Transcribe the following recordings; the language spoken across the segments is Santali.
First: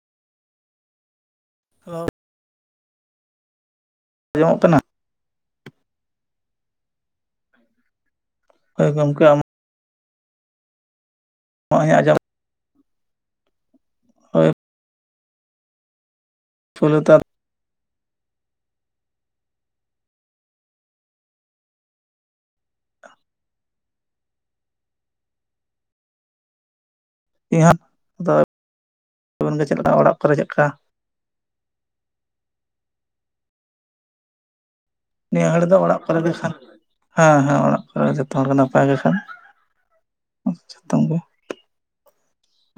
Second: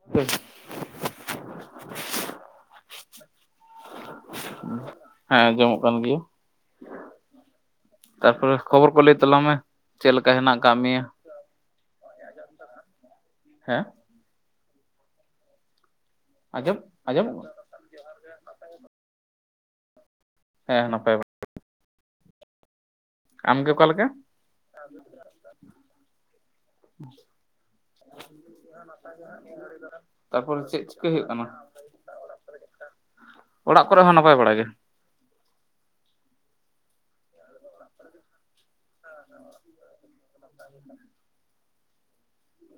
[unintelligible] [unintelligible] ᱟᱸᱡᱚᱢᱚᱜ ᱠᱟᱱᱟ ᱦᱮᱸ ᱡᱚᱢᱚᱜ ᱠᱟᱱ ᱜᱮᱭᱟ ᱛᱟᱨᱯᱚᱨᱮ ᱦᱳᱭ ᱠᱷᱚᱵᱚᱨ ᱠᱚ ᱞᱟᱹᱭ ᱜᱚᱢᱠᱮ ᱛᱟᱞᱟᱝ ᱟᱢᱟᱜ ᱢᱮ ᱪᱮᱫ ᱞᱮᱠᱟ ᱦᱮᱱᱟᱜ ᱟᱠᱟᱫ ᱢᱮᱭᱟ? [unintelligible] ᱡᱚᱢ ᱦᱮᱸ ᱦᱳᱭ ᱟᱡᱚᱢ ᱯᱳᱭᱞᱳᱛᱮ ᱟᱡᱚᱢ ᱦᱮᱸ ᱱᱟᱯᱟᱭ ᱟᱢ ᱜᱮ ᱚᱠᱟ ᱞᱮᱠᱟ [inaudible] ᱤᱧ ᱦᱚᱸ [unintelligible] ᱪᱮᱫᱮ ᱞᱮᱠᱟ ᱚᱲᱟᱜ ᱠᱚᱨᱮ ᱪᱮᱫ ᱞᱮᱠᱟ ᱪᱤᱠᱟᱹ ᱦᱩᱭᱩᱜ ᱠᱟᱱᱟ ᱚᱲᱟᱜ ᱠᱚᱨᱮ ᱦᱚᱸ ᱱᱟᱯᱟᱭ ᱵᱟᱲᱟ ᱜᱮ ᱱᱤᱭᱟᱹ ᱜᱷᱟᱹᱲᱤᱡ ᱫᱚ ᱚᱲᱟᱜ ᱠᱚᱨᱮ ᱜᱮ ᱠᱷᱟᱱ ᱦᱮᱸ ᱦᱮᱸ ᱚᱲᱟᱜ ᱠᱚᱨᱮ ᱡᱚᱛᱚ ᱦᱚᱲᱜ ᱱᱟᱯᱟᱭ ᱜᱮ ᱠᱷᱟᱱ ᱚᱛ [unintelligible]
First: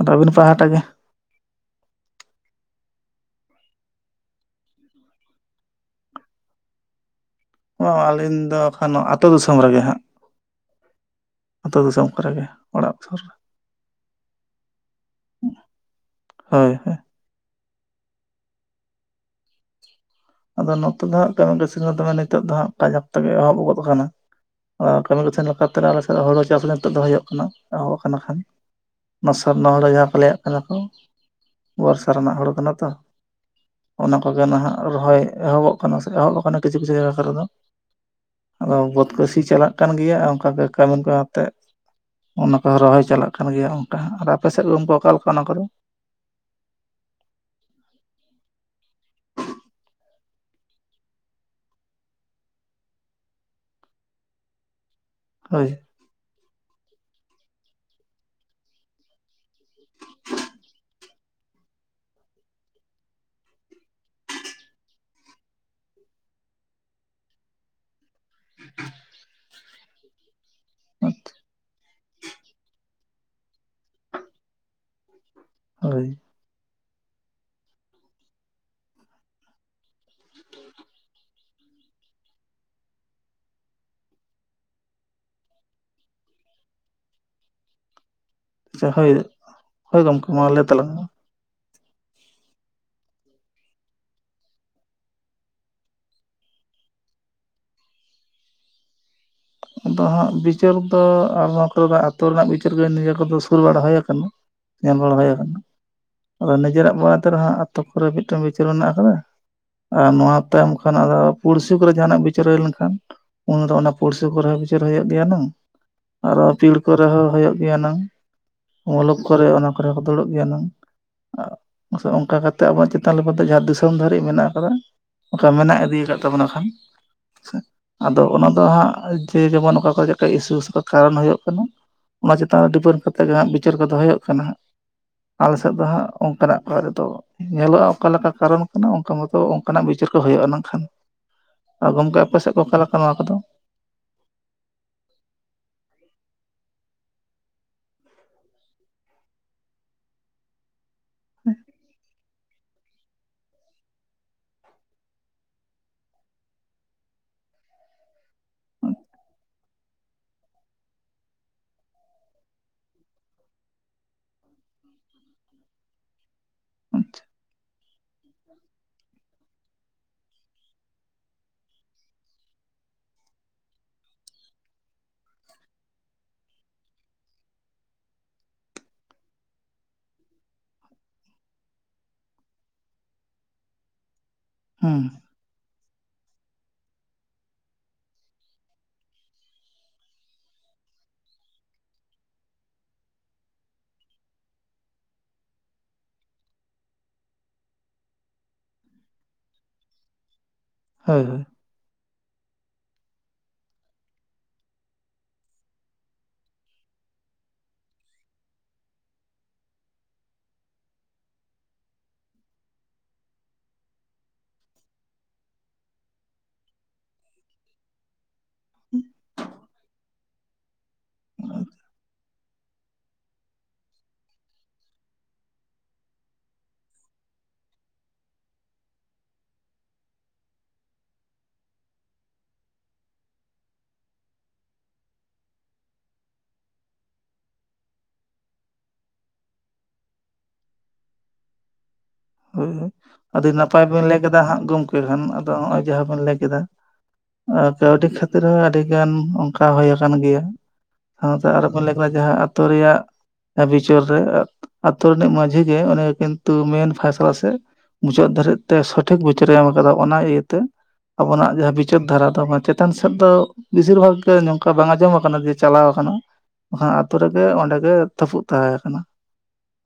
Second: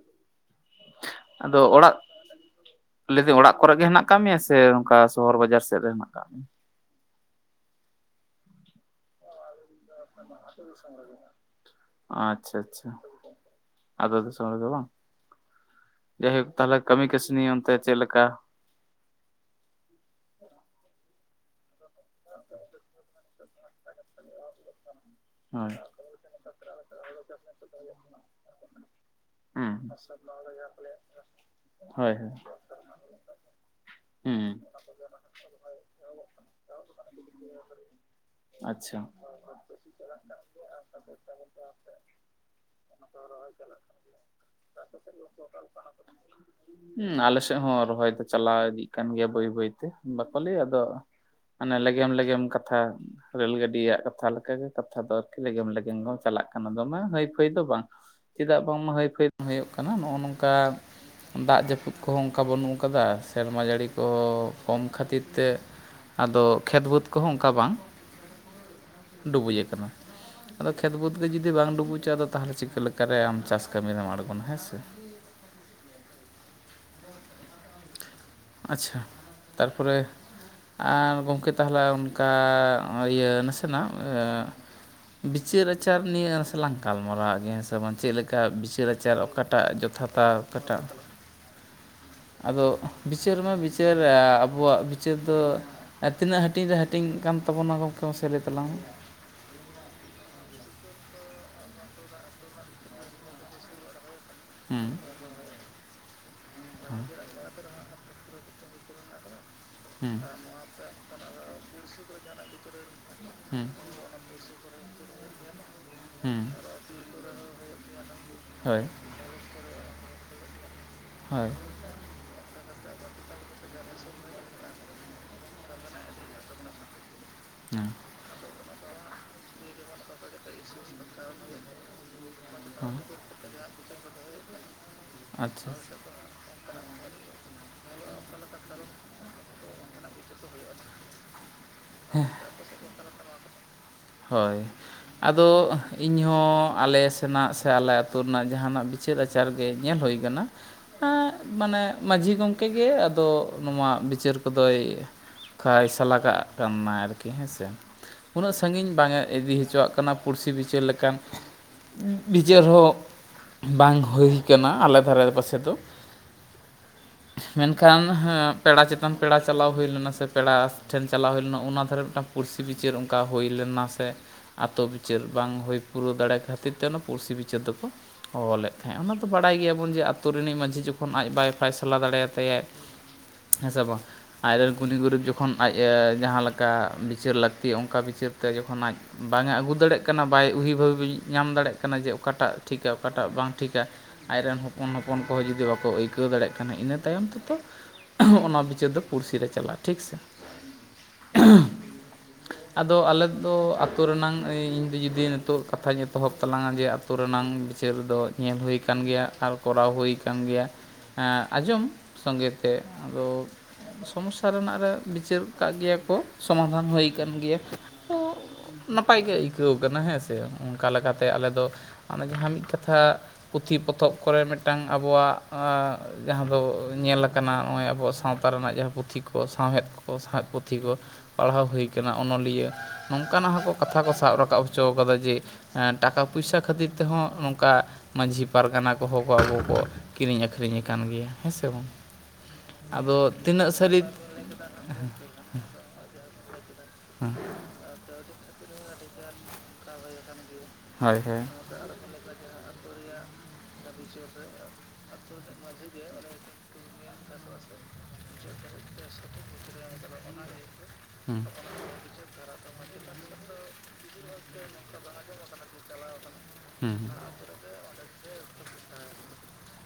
ᱜᱮ ᱨᱵᱤᱱ ᱯᱟᱦᱴᱟᱜ ᱜᱮ ᱟᱫᱚ ᱚᱲᱟᱜ ᱞᱟᱹᱭ ᱫᱚ ᱚᱲᱟᱜ ᱠᱚᱨᱮᱜ ᱜᱮ ᱦᱮᱱᱟᱜ ᱟᱠᱟᱫ ᱢᱮᱭᱟ ᱥᱮ ᱚᱱᱠᱟ ᱥᱚᱦᱚᱨ ᱵᱟᱡᱟᱨ ᱥᱮᱫ ᱨᱮ ᱦᱮᱱᱟᱜ ᱟᱠᱟᱫ ᱢᱮᱭᱟ ᱵᱟᱝ ᱟᱹᱞᱤᱧ ᱫᱚ ᱮᱠᱷᱟᱱ ᱟᱛᱳ ᱫᱤᱥᱚᱢ ᱨᱮᱜᱮ ᱦᱟᱸᱜ ᱟᱹᱛᱩᱳ ᱫᱤᱥᱚᱢ ᱠᱚᱨᱮᱜᱮ ᱟᱪᱪᱷᱟ ᱟᱪᱪᱷᱟ ᱚᱲᱟᱜ ᱥᱩᱨ ᱨᱮ ᱟᱫᱚ ᱫᱤᱥᱚᱢ ᱨᱮᱫᱚ ᱵᱟᱝ ᱡᱟᱭᱦᱳᱠ ᱦᱳᱭ ᱛᱟᱦᱚᱞᱮ ᱦᱳᱭ ᱠᱟᱹᱢᱤ ᱠᱟᱹᱥᱱᱤ ᱚᱱᱛᱮ ᱪᱮᱫᱮᱠᱟ ᱟᱫᱚ ᱱᱚᱛᱮ ᱫᱚ ᱦᱟᱸᱜ ᱠᱤᱥᱤ ᱫᱚᱮ ᱱᱤᱛᱚᱜ ᱫᱚ ᱦᱜ ᱠᱟᱡᱟᱠ ᱛᱮᱜᱮ ᱮᱦᱚᱵ ᱜᱚᱫ ᱟᱠᱟᱱᱟ ᱠᱟᱹᱢᱤ ᱠᱚ ᱛᱟᱦᱮᱱ ᱦᱳᱭ ᱞᱮᱠᱟᱛᱮ ᱟᱞᱮ ᱥᱮᱫ ᱦᱩᱲᱩ ᱪᱟᱥ ᱱᱤᱛᱚᱜ ᱫᱚᱦ ᱦᱩᱭᱩᱜᱚᱭ ᱠᱟᱱᱟ ᱮᱦᱚᱵ ᱠᱟᱱᱟ ᱠᱷᱟᱱ ᱚᱱᱟ ᱥᱟᱨᱱᱟ ᱦᱩᱸ ᱦᱚᱲ ᱡᱟᱦᱟᱸ ᱠᱚ ᱞᱟᱹᱭᱟᱜ ᱠᱟᱱᱟ ᱠᱚ ᱵᱚᱨᱥᱟ ᱦᱳᱭ ᱨᱮᱱᱟᱜ ᱦᱳᱭ ᱦᱚᱲ ᱠᱟᱱᱟ ᱛᱚ ᱚᱱᱟ ᱠᱚᱜᱮ ᱦᱩᱸ ᱱᱟᱦᱟᱸᱜ ᱮᱦᱚᱵᱚᱜ ᱠᱟᱱᱟ ᱥᱮ ᱮᱦᱚᱵ ᱟᱠᱟᱱᱟ ᱠᱤᱪᱷᱩ ᱠᱤᱪᱷᱩ ᱡᱟᱭᱜᱟ ᱠᱚᱨᱮ ᱫᱚ᱾ ᱟᱫᱚ ᱟᱪᱪᱷᱟ ᱵᱚᱫ ᱠᱚᱥᱤ ᱪᱟᱞᱟᱜ ᱾ ᱠᱟᱱ ᱜᱮᱭᱟ ᱚᱱᱠᱟᱜᱮ ᱠᱟᱹᱢᱤ ᱠᱚ ᱟᱛᱮᱫ ᱚᱱᱟ ᱨᱚᱦᱚᱭ ᱪᱟᱞᱟᱜ ᱠᱟᱱ ᱜᱮᱭᱟ ᱚᱱᱠᱟ ᱟᱨ ᱟᱯᱮ ᱥᱮᱫ ᱠᱚ ᱩᱱ ᱠᱚ ᱚᱠᱟᱞ ᱠᱚ ᱚᱱᱟ ᱠᱚᱫᱚ ᱦᱮᱸ ᱟᱞᱮᱥᱮᱫ ᱦᱚᱸ ᱨᱚᱦᱚᱭ ᱫᱚ ᱪᱟᱞᱟᱣ ᱤᱫᱤᱜ ᱠᱟᱱ ᱜᱮᱭᱟ ᱵᱟᱹᱭ ᱵᱟᱹᱭᱛᱮ ᱵᱟᱠᱚ ᱞᱟᱹᱭᱟ ᱟᱫᱚ ᱢᱟᱱᱮ ᱞᱮᱜᱮᱢ ᱞᱮᱜᱮᱢ ᱠᱟᱛᱷᱟ ᱨᱮᱹᱞ ᱜᱟᱹᱰᱤᱭᱟᱜ ᱠᱟᱛᱷᱟ ᱞᱮᱠᱟᱜᱮ ᱠᱟᱛᱷᱟ ᱫᱚ ᱞᱮᱜᱮᱢ ᱦᱳᱭ ᱞᱮᱜᱮᱢ ᱫᱚ ᱪᱟᱞᱟᱜ ᱠᱟᱱᱟ ᱫᱚᱢᱮ ᱦᱟᱹᱭ ᱯᱷᱟᱹᱭ ᱫᱚ ᱵᱟᱝ ᱪᱮᱫᱟᱜ ᱵᱟᱝᱢᱟ ᱦᱟᱹᱭᱯᱷᱟᱹᱭ ᱦᱩᱭᱩᱜ ᱠᱟᱱᱟ ᱱᱚᱜᱼᱚᱭ ᱱᱚᱝᱠᱟ ᱫᱟᱜ ᱡᱟᱹᱯᱩᱫ ᱠᱚᱦᱚᱸ ᱚᱱᱠᱟ ᱵᱟᱹᱱᱩᱜ ᱟᱠᱟᱫᱟ ᱥᱮᱨᱢᱟ ᱡᱟᱹᱲᱤ ᱠᱚᱦᱚᱸ ᱠᱚᱢ ᱠᱷᱟᱹᱛᱤᱨ ᱛᱮ ᱟᱫᱚ ᱠᱷᱮᱛ ᱵᱟᱹᱫᱽ ᱠᱚᱦᱚᱸ ᱚᱱᱠᱟ ᱵᱟᱝ ᱰᱩᱵᱩᱡ ᱟᱠᱟᱱᱟ ᱟᱫᱚ ᱠᱷᱮᱛ ᱵᱟᱹᱫᱽ ᱜᱮ ᱡᱩᱫᱤ ᱵᱟᱝ ᱰᱩᱵᱩᱡᱚᱜᱼᱟᱫᱚ ᱛᱟᱦᱚᱞᱮ ᱪᱤᱠᱟᱹ ᱞᱮᱠᱟᱨᱮ ᱟᱢ ᱪᱟᱥ ᱠᱟᱹᱢᱤ ᱨᱮᱢ ᱟᱬᱜᱚᱱᱟ ᱦᱮᱸ ᱥᱮ ᱦᱳᱭ ᱟᱪᱷᱟ ᱛᱟᱨᱯᱚᱨᱮ ᱟᱨ ᱜᱚᱢᱠᱮ ᱛᱟᱦᱚᱞᱮ ᱚᱱᱠᱟ ᱤᱭᱟᱹ ᱱᱟᱥᱮᱱᱟᱜ ᱵᱤᱪᱟᱹᱨ ᱟᱪᱟᱨ ᱱᱤᱭᱟᱹ ᱱᱟᱥᱮᱞᱟᱝ ᱜᱟᱞ ᱢᱟᱨᱟᱣ ᱣᱟᱜ ᱜᱤᱭᱟ ᱦᱮ ᱡᱮᱢᱚᱱ ᱪᱮᱫ ᱞᱮᱠᱟ ᱟᱪᱪᱷᱟ ᱵᱤᱪᱟᱹᱨ ᱦᱳᱭ ᱟᱪᱟᱨ ᱚᱠᱟᱴᱟᱜ ᱦᱳᱭ ᱡᱚᱛᱷᱟᱛᱟ, ᱜᱚᱢᱠᱮ ᱢᱟ ᱞᱟᱹᱭ ᱚᱠᱟᱴᱟᱜ ᱛᱟᱞᱟᱝ ᱢᱮ ᱟᱫᱚ ᱵᱤᱪᱟᱹᱨ ᱢᱟ ᱵᱤᱪᱟᱹᱨ ᱟᱵᱚᱣᱟᱜ ᱵᱤᱪᱟᱹᱨ ᱫᱚ ᱟᱨ ᱛᱤᱱᱟᱹᱜ ᱦᱟᱹᱴᱤᱧ ᱨᱮ ᱦᱟᱹᱴᱤᱧ ᱠᱟᱱ ᱛᱟᱵᱚᱱᱟ ᱜᱚᱢᱠᱮ ᱢᱟᱥᱮ ᱞᱟᱹᱭ ᱛᱟᱞᱟᱝ ᱢᱮ᱾ ᱟᱫᱚ ᱦᱟᱸᱜ ᱵᱤᱪᱟᱹᱨ ᱫᱚ ᱟᱨᱦᱚᱸ ᱟᱛᱳ ᱨᱮᱱᱟᱜ ᱵᱤᱪᱟᱹᱨ ᱜᱮ ᱱᱤᱡᱮ ᱠᱚᱫᱚ ᱥᱩᱨ ᱵᱟᱲᱟ ᱦᱩᱭᱠᱟᱱᱟ᱾ ᱦᱮᱸ ᱧᱮᱞ ᱵᱟᱲᱟ ᱦᱩᱭ ᱠᱟᱱᱟ ᱟᱫᱚ ᱱᱤᱡᱮᱨᱟᱜ ᱢᱚᱱᱮᱛᱮᱨᱮᱦᱚ ᱯᱚᱨᱮ ᱢᱤᱫᱴᱮᱱ ᱵᱤᱪᱟᱹᱨ ᱢᱮᱱᱟᱜ ᱟᱠᱟᱫᱟ, ᱟᱨ ᱦᱮᱸ ᱱᱚᱶᱟ ᱛᱟᱭᱚᱢ ᱠᱷᱟᱱ ᱟᱨᱚ ᱯᱩᱲᱥᱤ ᱠᱚᱨᱮ ᱡᱟᱦᱟᱱᱟᱜ ᱵᱤᱪᱟᱹᱨ ᱦᱩᱭ ᱞᱮᱱᱠᱷᱟᱱ, ᱩᱱ ᱦᱮᱸ ᱨᱮ ᱚᱱᱟ ᱠᱚᱨᱟᱣ ᱵᱤᱪᱚᱹᱨ ᱦᱩᱭᱩᱜ ᱜᱮᱭᱟ ᱱᱟᱝ ᱦᱮᱸ ᱟᱨᱚ ᱯᱤᱲ ᱠᱚᱨᱮ ᱦᱚᱸ ᱦᱳᱭᱳᱜ ᱜᱮᱭᱟ ᱱᱟᱝ ᱦᱳᱭ ᱢᱩᱞᱩᱠ ᱠᱚᱨᱮ ᱚᱱᱟ ᱠᱚᱨᱮ ᱦᱚᱸ ᱫᱩᱲᱩᱵ ᱜᱮᱭᱟ ᱱᱟᱝ ᱦᱳᱭ ᱚᱱᱠᱟ ᱠᱟᱛᱮᱫ ᱟᱵᱚᱣᱟᱜ ᱪᱮᱛᱟᱱ ᱫᱚ ᱡᱟᱦᱟᱸ ᱫᱤᱥᱚᱢ ᱫᱷᱟᱹᱨᱤᱡ ᱢᱮᱱᱟᱜ ᱠᱟᱫᱟ᱾ ᱚᱱᱠᱟ ᱢᱮᱱᱟᱜ ᱤᱫᱤᱠᱟᱫ ᱛᱟᱵᱚᱱᱟ ᱠᱷᱟᱱ, ᱦᱮᱥᱮ ᱦᱮᱸ ᱟᱫᱚ ᱚᱱᱟ ᱫᱚ ᱦᱟᱸᱜ ᱡᱮ ᱡᱮᱢᱚᱱ ᱚᱠᱟ ᱠᱚᱨᱮ ᱪᱮᱫᱮᱠᱟ ᱤᱥᱩᱥ ᱠᱟᱨᱚᱱ ᱦᱩᱭᱩᱜ ᱠᱟᱱᱟ, ᱚᱱᱟ ᱪᱮᱛᱟᱱ ᱨᱮ ᱦᱮᱸ ᱰᱤᱯᱮᱱᱰ ᱠᱟᱛᱮᱫ ᱜᱮ ᱦᱟᱸᱜ ᱵᱤᱪᱟᱹᱨ ᱠᱚᱫᱚ ᱦᱩᱭᱩᱜ ᱠᱟᱱᱟ ᱦᱟᱸᱜ᱾ ᱟᱞᱮ ᱥᱮᱫ ᱟᱪᱪᱷᱟ ᱫᱚ ᱦᱟᱸᱜ ᱚᱱᱠᱟᱱᱟᱜ ᱠᱚ ᱨᱮᱫᱚᱚ ᱧᱮᱞᱚᱜᱼᱟ ᱚᱠᱟᱞᱮᱠᱟ ᱠᱟᱨᱚᱱ ᱠᱟᱱᱟ ᱚᱱᱠᱟ ᱢᱚᱛᱚ ᱚᱱᱠᱟᱱᱟᱜ ᱵᱤᱪᱟᱹᱨ ᱠᱚ ᱦᱩᱭᱩᱜᱼᱟ ᱱᱟᱜᱠᱷᱟᱱ᱾ ᱜᱚᱢᱠᱮ ᱟᱯᱮ ᱥᱮᱫ ᱠᱚ ᱚᱠᱟ ᱞᱮᱠᱟ ᱱᱚᱣᱟ ᱠᱚᱫᱚ?. ᱦᱳᱭ, ᱟᱫᱚ ᱤᱧᱦᱚᱸ ᱟᱞᱮ ᱥᱮᱱᱟᱜ ᱥᱮ ᱟᱞᱮ ᱟᱹᱛᱩ ᱨᱮᱱᱟᱜ ᱡᱟᱦᱟᱱᱟᱜ ᱵᱤᱪᱟᱹᱨ ᱟᱪᱟᱨ ᱜᱮ ᱧᱮᱞ ᱦᱩᱭ ᱠᱟᱱᱟ᱾ ᱦᱮᱸᱜ ᱢᱟᱱᱮ ᱢᱟᱹᱡᱷᱤ ᱜᱚᱢᱠᱮ ᱜᱮ ᱟᱫᱚ ᱱᱚᱣᱟ ᱵᱤᱪᱟᱹᱨ ᱠᱚᱫᱚᱭ ᱯᱷᱟᱭᱥᱟ ᱞᱟᱜᱟᱹᱜ ᱠᱟᱱᱟᱭ ᱟᱨᱠᱤ ᱦᱮᱸᱥᱮ, ᱩᱱᱟᱹᱜ ᱥᱟᱺᱜᱤᱧ ᱵᱟᱝ ᱮ ᱤᱫᱤ ᱦᱚᱪᱚᱣᱟᱜ ᱠᱟᱱᱟ ᱯᱩᱲᱥᱤ ᱵᱤᱪᱟᱹᱨ ᱞᱮᱠᱟᱱ, ᱵᱤᱪᱟᱹᱨ ᱦᱚᱸ ᱵᱟᱝ ᱦᱩᱭ ᱠᱟᱱᱟ ᱟᱞᱮ ᱫᱷᱟᱨᱮ ᱯᱟᱥᱮ ᱫᱚ᱾ ᱟᱪᱪᱷᱟ ᱢᱮᱱᱠᱷᱟᱱ ᱠᱷᱟᱱ ᱦᱮᱸ ᱯᱮᱲᱟ ᱪᱮᱛᱟᱱ ᱯᱮᱲᱟ ᱪᱟᱞᱟᱣ ᱦᱩᱭ ᱞᱮᱱᱟ ᱥᱮ ᱯᱮᱲᱟ ᱴᱷᱮᱱ ᱪᱟᱞᱟᱣ ᱦᱩᱭ ᱞᱮᱱᱟ ᱚᱱᱟ ᱫᱷᱟᱨᱮ ᱢᱤᱫᱴᱟᱝ ᱯᱩᱲᱥᱤ ᱵᱤᱪᱟᱹᱨ ᱚᱱᱠᱟ ᱦᱩᱭ ᱞᱮᱱᱟ ᱥᱮ ᱟᱛᱳ ᱵᱤᱪᱟᱹᱨ ᱵᱟᱝ ᱦᱩᱭ ᱯᱩᱨᱟᱹᱣ ᱫᱟᱲᱮ ᱠᱷᱟᱹᱛᱤᱨ ᱛᱮ ᱚᱱᱟ ᱯᱩᱲᱥᱤ ᱵᱤᱪᱟᱹᱨ ᱫᱚᱠᱚ ᱦᱚᱦᱚ ᱞᱮᱫ ᱛᱟᱦᱮᱸᱜ-ᱟ ᱚᱱᱟ ᱫᱚ ᱵᱟᱲᱟᱭ ᱜᱮᱭᱟᱵᱚᱱ ᱡᱮ ᱟᱹᱛᱳ ᱨᱤᱱᱤᱡ ᱢᱟᱺᱡᱷᱤ ᱡᱚᱠᱷᱚᱱ ᱟᱡ ᱵᱟᱭ ᱯᱷᱟᱭᱥᱟᱞᱟ ᱫᱟᱲᱮᱭᱟᱛᱟᱭᱟᱭ ᱦᱮᱸ ᱥᱮ ᱵᱟᱝ ᱟᱡᱨᱮᱱ ᱜᱩᱱᱤ ᱦᱩᱸ ᱜᱩᱨᱩᱵᱽ ᱡᱚᱠᱷᱚᱱ ᱟᱡ-ᱮ ᱡᱟᱦᱟᱸ ᱞᱮᱠᱟ ᱵᱤᱪᱟᱹᱨ ᱞᱟᱹᱠᱛᱤ ᱚᱝᱠᱟ ᱵᱤᱪᱟᱹᱨᱛᱮ ᱡᱚᱠᱷᱚᱱ ᱟᱡ ᱵᱟᱝᱟ ᱟᱹᱜᱩ ᱫᱟᱲᱮᱜ ᱠᱟᱱᱟ ᱵᱟᱭ ᱩᱭᱦᱤ ᱵᱷᱟᱵᱤ ᱧᱟᱢ ᱫᱟᱲᱮᱜ ᱠᱟᱱᱟ ᱡᱮ ᱚᱠᱟᱴᱟᱜ ᱴᱷᱤᱠᱟ ᱚᱠᱟᱴᱟᱜ ᱵᱟᱝ ᱴᱷᱤᱠᱟ ᱟᱡᱨᱮ ᱨᱮᱱ ᱦᱚᱯᱚᱱ ᱦᱚᱯᱚᱱ ᱠᱚᱦᱚᱸ ᱡᱩᱫᱤ ᱵᱟᱠᱚ ᱟᱹᱭᱠᱟᱹᱣ ᱫᱟᱲᱮᱭᱟᱜ ᱠᱷᱟᱱ ᱤᱱᱟᱹ ᱛᱟᱭᱚᱢ ᱛᱮ ᱛᱚ ᱚᱱᱟ ᱵᱤᱪᱟᱹᱨ ᱫᱚ ᱯᱩᱲᱥᱤ ᱨᱮ ᱪᱟᱞᱟᱜᱼᱟ ᱴᱷᱤᱠᱽ ᱥᱮ ᱦᱳᱭ ᱦᱳᱭ ᱟᱫᱚ ᱟᱞᱮ ᱫᱚ ᱟᱹᱛᱩ ᱨᱮᱱᱟᱝ ᱤᱧ ᱫᱚ ᱡᱩᱫᱤ ᱱᱤᱛᱚᱜ ᱠᱟᱛᱷᱟᱧ ᱮᱛᱚᱦᱚᱵ ᱛᱟᱞᱟᱝ-ᱟ ᱡᱮ ᱟᱹᱛᱳ ᱨᱮᱱᱟᱝ ᱵᱤᱪᱟᱹᱨ ᱫᱚ ᱧᱮᱞ ᱦᱩᱭ ᱟᱠᱟᱱ ᱜᱮᱭᱟ, ᱟᱨ ᱠᱚᱨᱟᱣ ᱦᱩᱭᱟᱠᱟᱱ ᱜᱮᱭᱟ᱾ ᱟᱸᱡᱚᱢ ᱥᱚᱸᱜᱮ ᱛᱮ ᱟᱫᱚ ᱥᱚᱢᱚᱥᱟ ᱨᱮᱱᱟᱜ ᱨᱮ ᱵᱤᱪᱟᱹᱨ ᱠᱟᱜ ᱜᱮᱭᱟ ᱠᱚ ᱥᱚᱢᱟᱫᱷᱟᱱ ᱦᱩᱭ ᱠᱟᱱ ᱜᱮᱭᱟ, ᱛᱚ ᱱᱟᱯᱟᱭ ᱜᱮ ᱟᱹᱭᱠᱟᱹᱣ ᱠᱟᱱᱟ ᱦᱮᱸ ᱥᱮ ᱚᱱᱠᱟ ᱞᱮᱠᱟᱛᱮ ᱟᱞᱮ ᱫᱚ ᱦᱟᱱᱮ ᱡᱟᱦᱟᱸ ᱢᱤᱫ ᱠᱟᱛᱷᱟ ᱯᱩᱛᱷᱤ ᱯᱚᱛᱷᱚᱵ ᱠᱚᱨᱮ ᱢᱮᱫᱴᱟᱝ ᱟᱵᱚᱣᱟᱜ ᱟᱸᱻ ᱡᱟᱦᱟᱸ ᱫᱚ ᱧᱮᱞᱟᱠᱟᱱᱟ ᱦᱚᱸᱜᱼᱚᱭ ᱟᱵᱚᱣᱟᱜ ᱥᱟᱶᱛᱟ ᱨᱮᱱᱟᱜ ᱡᱟᱦᱟᱸ ᱯᱩᱛᱷᱤ ᱠᱚ ᱥᱟᱶᱦᱮᱫ ᱥᱟᱶᱦᱮᱫ ᱯᱩᱛᱷᱤ ᱠᱚ ᱯᱟᱲᱦᱟᱣ ᱦᱩᱭ ᱠᱟᱱᱟ ᱚᱱᱚᱞᱤᱭᱟᱹ ᱤᱭᱟᱹ ᱱᱚᱝᱠᱟᱱᱟᱜ ᱦᱚᱸ ᱠᱚ ᱠᱟᱛᱷᱟ ᱠᱚ ᱥᱟᱵ ᱨᱟᱠᱟᱵ ᱦᱚᱪᱚ ᱠᱟᱫᱟ ᱡᱮ ᱮᱸᱻ ᱴᱟᱠᱟ ᱯᱚᱭᱥᱟ ᱠᱷᱟᱹᱛᱤᱨ ᱛᱮᱦᱚᱸ ᱱᱚᱝᱠᱟ ᱢᱟᱹᱡᱷᱤ ᱯᱟᱨᱜᱟᱱᱟ ᱠᱚᱦᱚᱸ ᱠᱚ ᱟᱹᱜᱩ ᱠᱚᱣᱟ ᱠᱤᱨᱤᱧ ᱟᱠᱷᱨᱤᱧ ᱟᱠᱟᱱ ᱜᱮᱭᱟ ᱦᱮᱸ ᱥᱮ ᱵᱟᱝ ᱦᱳᱭ ᱦᱳᱭ ᱟᱫᱚ ᱟᱹᱰᱤ ᱛᱤᱱᱟᱹᱜ ᱱᱟᱯᱟᱭ ᱥᱟᱹᱨᱤ ᱵᱮᱱ ᱞᱮᱹᱭ ᱠᱮᱫᱟ ᱦᱟᱸᱜ ᱜᱚᱢᱠᱮ ᱠᱷᱟᱱ ᱟᱫᱚ ᱱᱚᱜᱼᱚᱭ ᱡᱟᱦᱟᱸ ᱵᱤᱱ ᱞᱟᱹᱭ ᱠᱮᱫᱟ ᱟᱨ ᱠᱟᱹᱣᱰᱤ ᱠᱷᱟᱹᱛᱤᱨ ᱦᱚᱸ ᱟᱹᱰᱤ ᱜᱟᱱ ᱚᱝᱠᱟ ᱦᱩᱭ ᱟᱠᱟᱱ ᱜᱮᱭᱟ ᱦᱳᱭ ᱥᱟᱶᱛᱮ ᱟᱨᱚ ᱦᱳᱭ ᱠᱚ ᱞᱟᱹᱭ [unintelligible] ᱡᱟᱦᱟᱸ ᱟᱹᱛᱳ ᱨᱮᱭᱟᱜ ᱵᱤᱪᱚᱹᱨ ᱨᱮ ᱟᱛᱳ ᱨᱤᱱᱤᱡ ᱢᱟᱡᱷᱤ ᱜᱮ ᱚᱱᱮ ᱠᱤᱱᱛᱩ ᱢᱮᱱ ᱥᱮ ᱢᱩᱪᱟᱹᱫ ᱫᱷᱟᱹᱨᱤᱡ ᱛᱮ ᱥᱚᱴᱷᱤᱠ ᱵᱚᱪᱚᱨᱮ ᱮᱢ ᱟᱠᱟᱫᱟ ᱚᱱᱟ ᱤᱭᱟᱹᱛᱮ ᱟᱵᱚᱱᱟᱜ ᱡᱟᱦᱟᱸ ᱢᱩᱪᱟᱹᱫ ᱫᱷᱟᱨᱟ ᱫᱚ ᱪᱮᱛᱟᱱ ᱥᱮᱫ ᱫᱚ ᱵᱮᱥᱤᱨ ᱵᱷᱟᱜᱽ ᱜᱮ ᱱᱚᱝᱠᱟ ᱵᱟᱝ ᱟᱸᱡᱚᱢ ᱟᱠᱟᱱᱟ ᱡᱮ ᱪᱟᱞᱟᱣ ᱟᱠᱟᱱᱟ᱾ ᱚᱱᱟ ᱦᱳᱭ ᱟᱛᱩ ᱨᱮᱜᱮ ᱚᱸᱰᱮᱜᱮ ᱛᱟᱹᱯᱩᱜ ᱛᱟᱦᱮᱸ ᱠᱟᱱᱟ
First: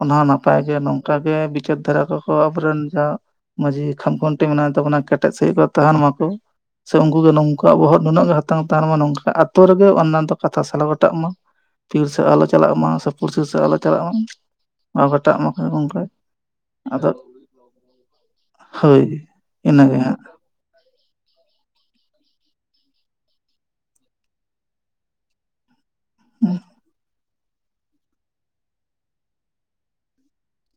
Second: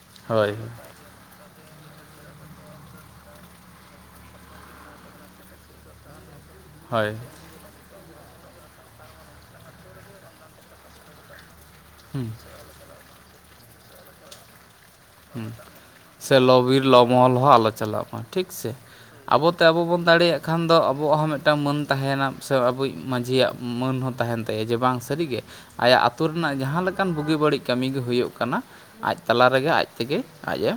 ᱚᱱᱟ ᱦᱚᱸ ᱦᱳᱭ ᱱᱟᱯᱟᱭ ᱜᱮ ᱱᱚᱝᱠᱟ ᱱᱚᱝᱠᱟ ᱜᱮ ᱵᱤᱪᱟᱹᱨ ᱫᱷᱷᱟᱨᱟ ᱠᱚ ᱟᱵᱚᱨᱮᱱ ᱡᱟᱦᱟᱸ ᱢᱟᱹᱡᱷᱤ ᱠᱷᱟᱢᱠᱷᱩᱱᱴᱤ ᱢᱮᱱᱟᱭ ᱛᱟᱵᱚᱱᱟ ᱠᱮᱴᱮᱡ ᱥᱟᱺᱦᱤᱡ ᱠᱚ ᱛᱟᱦᱮᱱ ᱢᱟᱠᱚ ᱥᱮ ᱦᱳᱭ ᱩᱱᱠᱩ ᱜᱮ ᱱᱚᱝ ᱩᱱᱠᱩᱣᱟᱜ ᱵᱚᱦᱚᱜ ᱱᱩᱱᱟᱹᱜ ᱜᱮ ᱦᱟᱛᱟᱝ ᱛᱟᱦᱮᱱ ᱢᱟ ᱱᱚᱝᱠᱟ ᱟᱛᱳ ᱨᱮᱜᱮ ᱚᱱᱟᱱ ᱫᱚ ᱠᱟᱛᱷᱟ ᱥᱟᱞ ᱜᱚᱴᱟᱜ ᱢᱟ ᱯᱷᱤᱨ ᱥᱮ ᱦᱩᱸ ᱟᱞᱪᱚ ᱪᱟᱞᱟᱜ ᱢᱟ ᱥᱮ ᱯᱩᱲᱥᱤ ᱥᱮᱫ ᱟᱞᱚ ᱪᱟᱞᱟᱜ ᱢᱟ ᱟᱨ ᱜᱚᱴᱟᱜ ᱢᱟ ᱦᱩᱸ ᱜᱚᱢᱠᱮ ᱥᱮ ᱞᱚᱼ ᱵᱤᱨ ᱞᱚ ᱢᱚᱦᱚᱞ ᱦᱚᱸ ᱟᱞᱚ ᱪᱟᱞᱟᱜ ᱢᱟ ᱴᱷᱤᱠ ᱥᱮ ᱦᱳᱭ ᱟᱵᱚᱛᱮ ᱟᱵᱚ ᱤᱱᱟᱹᱜᱮ ᱵᱚᱱ ᱦᱟᱸᱜ ᱫᱟᱲᱮᱭᱟᱜ ᱠᱟᱱᱟ ᱮᱠᱷᱟᱱ ᱫᱚ ᱟᱵᱚᱣᱟᱜ ᱦᱚᱸ ᱢᱤᱫᱴᱟᱝ ᱢᱟᱹᱱ ᱛᱟᱦᱮᱱᱟ ᱥᱮ ᱟᱵᱚᱭᱤᱡ ᱢᱟᱺᱡᱷᱤᱭᱟᱜ ᱢᱟᱹᱱ ᱦᱚᱸ ᱛᱟᱦᱮᱱ ᱛᱟᱭᱟ ᱡᱮ ᱵᱟᱝ ᱥᱟᱹᱨᱤᱜᱮ ᱟᱭᱟᱜ ᱟᱹᱛᱩ ᱨᱮᱱᱟᱜ ᱡᱟᱦᱟᱸ ᱞᱮᱠᱟᱱ ᱵᱩᱜᱤ ᱵᱟᱹᱲᱤᱡ ᱠᱟᱹᱢᱤ ᱜᱮ ᱦᱩᱭᱩᱜ ᱠᱟᱱᱟ ᱟᱡ ᱛᱟᱞᱟ ᱨᱮᱜᱮ ᱟᱡ ᱛᱮᱜᱮ ᱟᱡᱼᱮ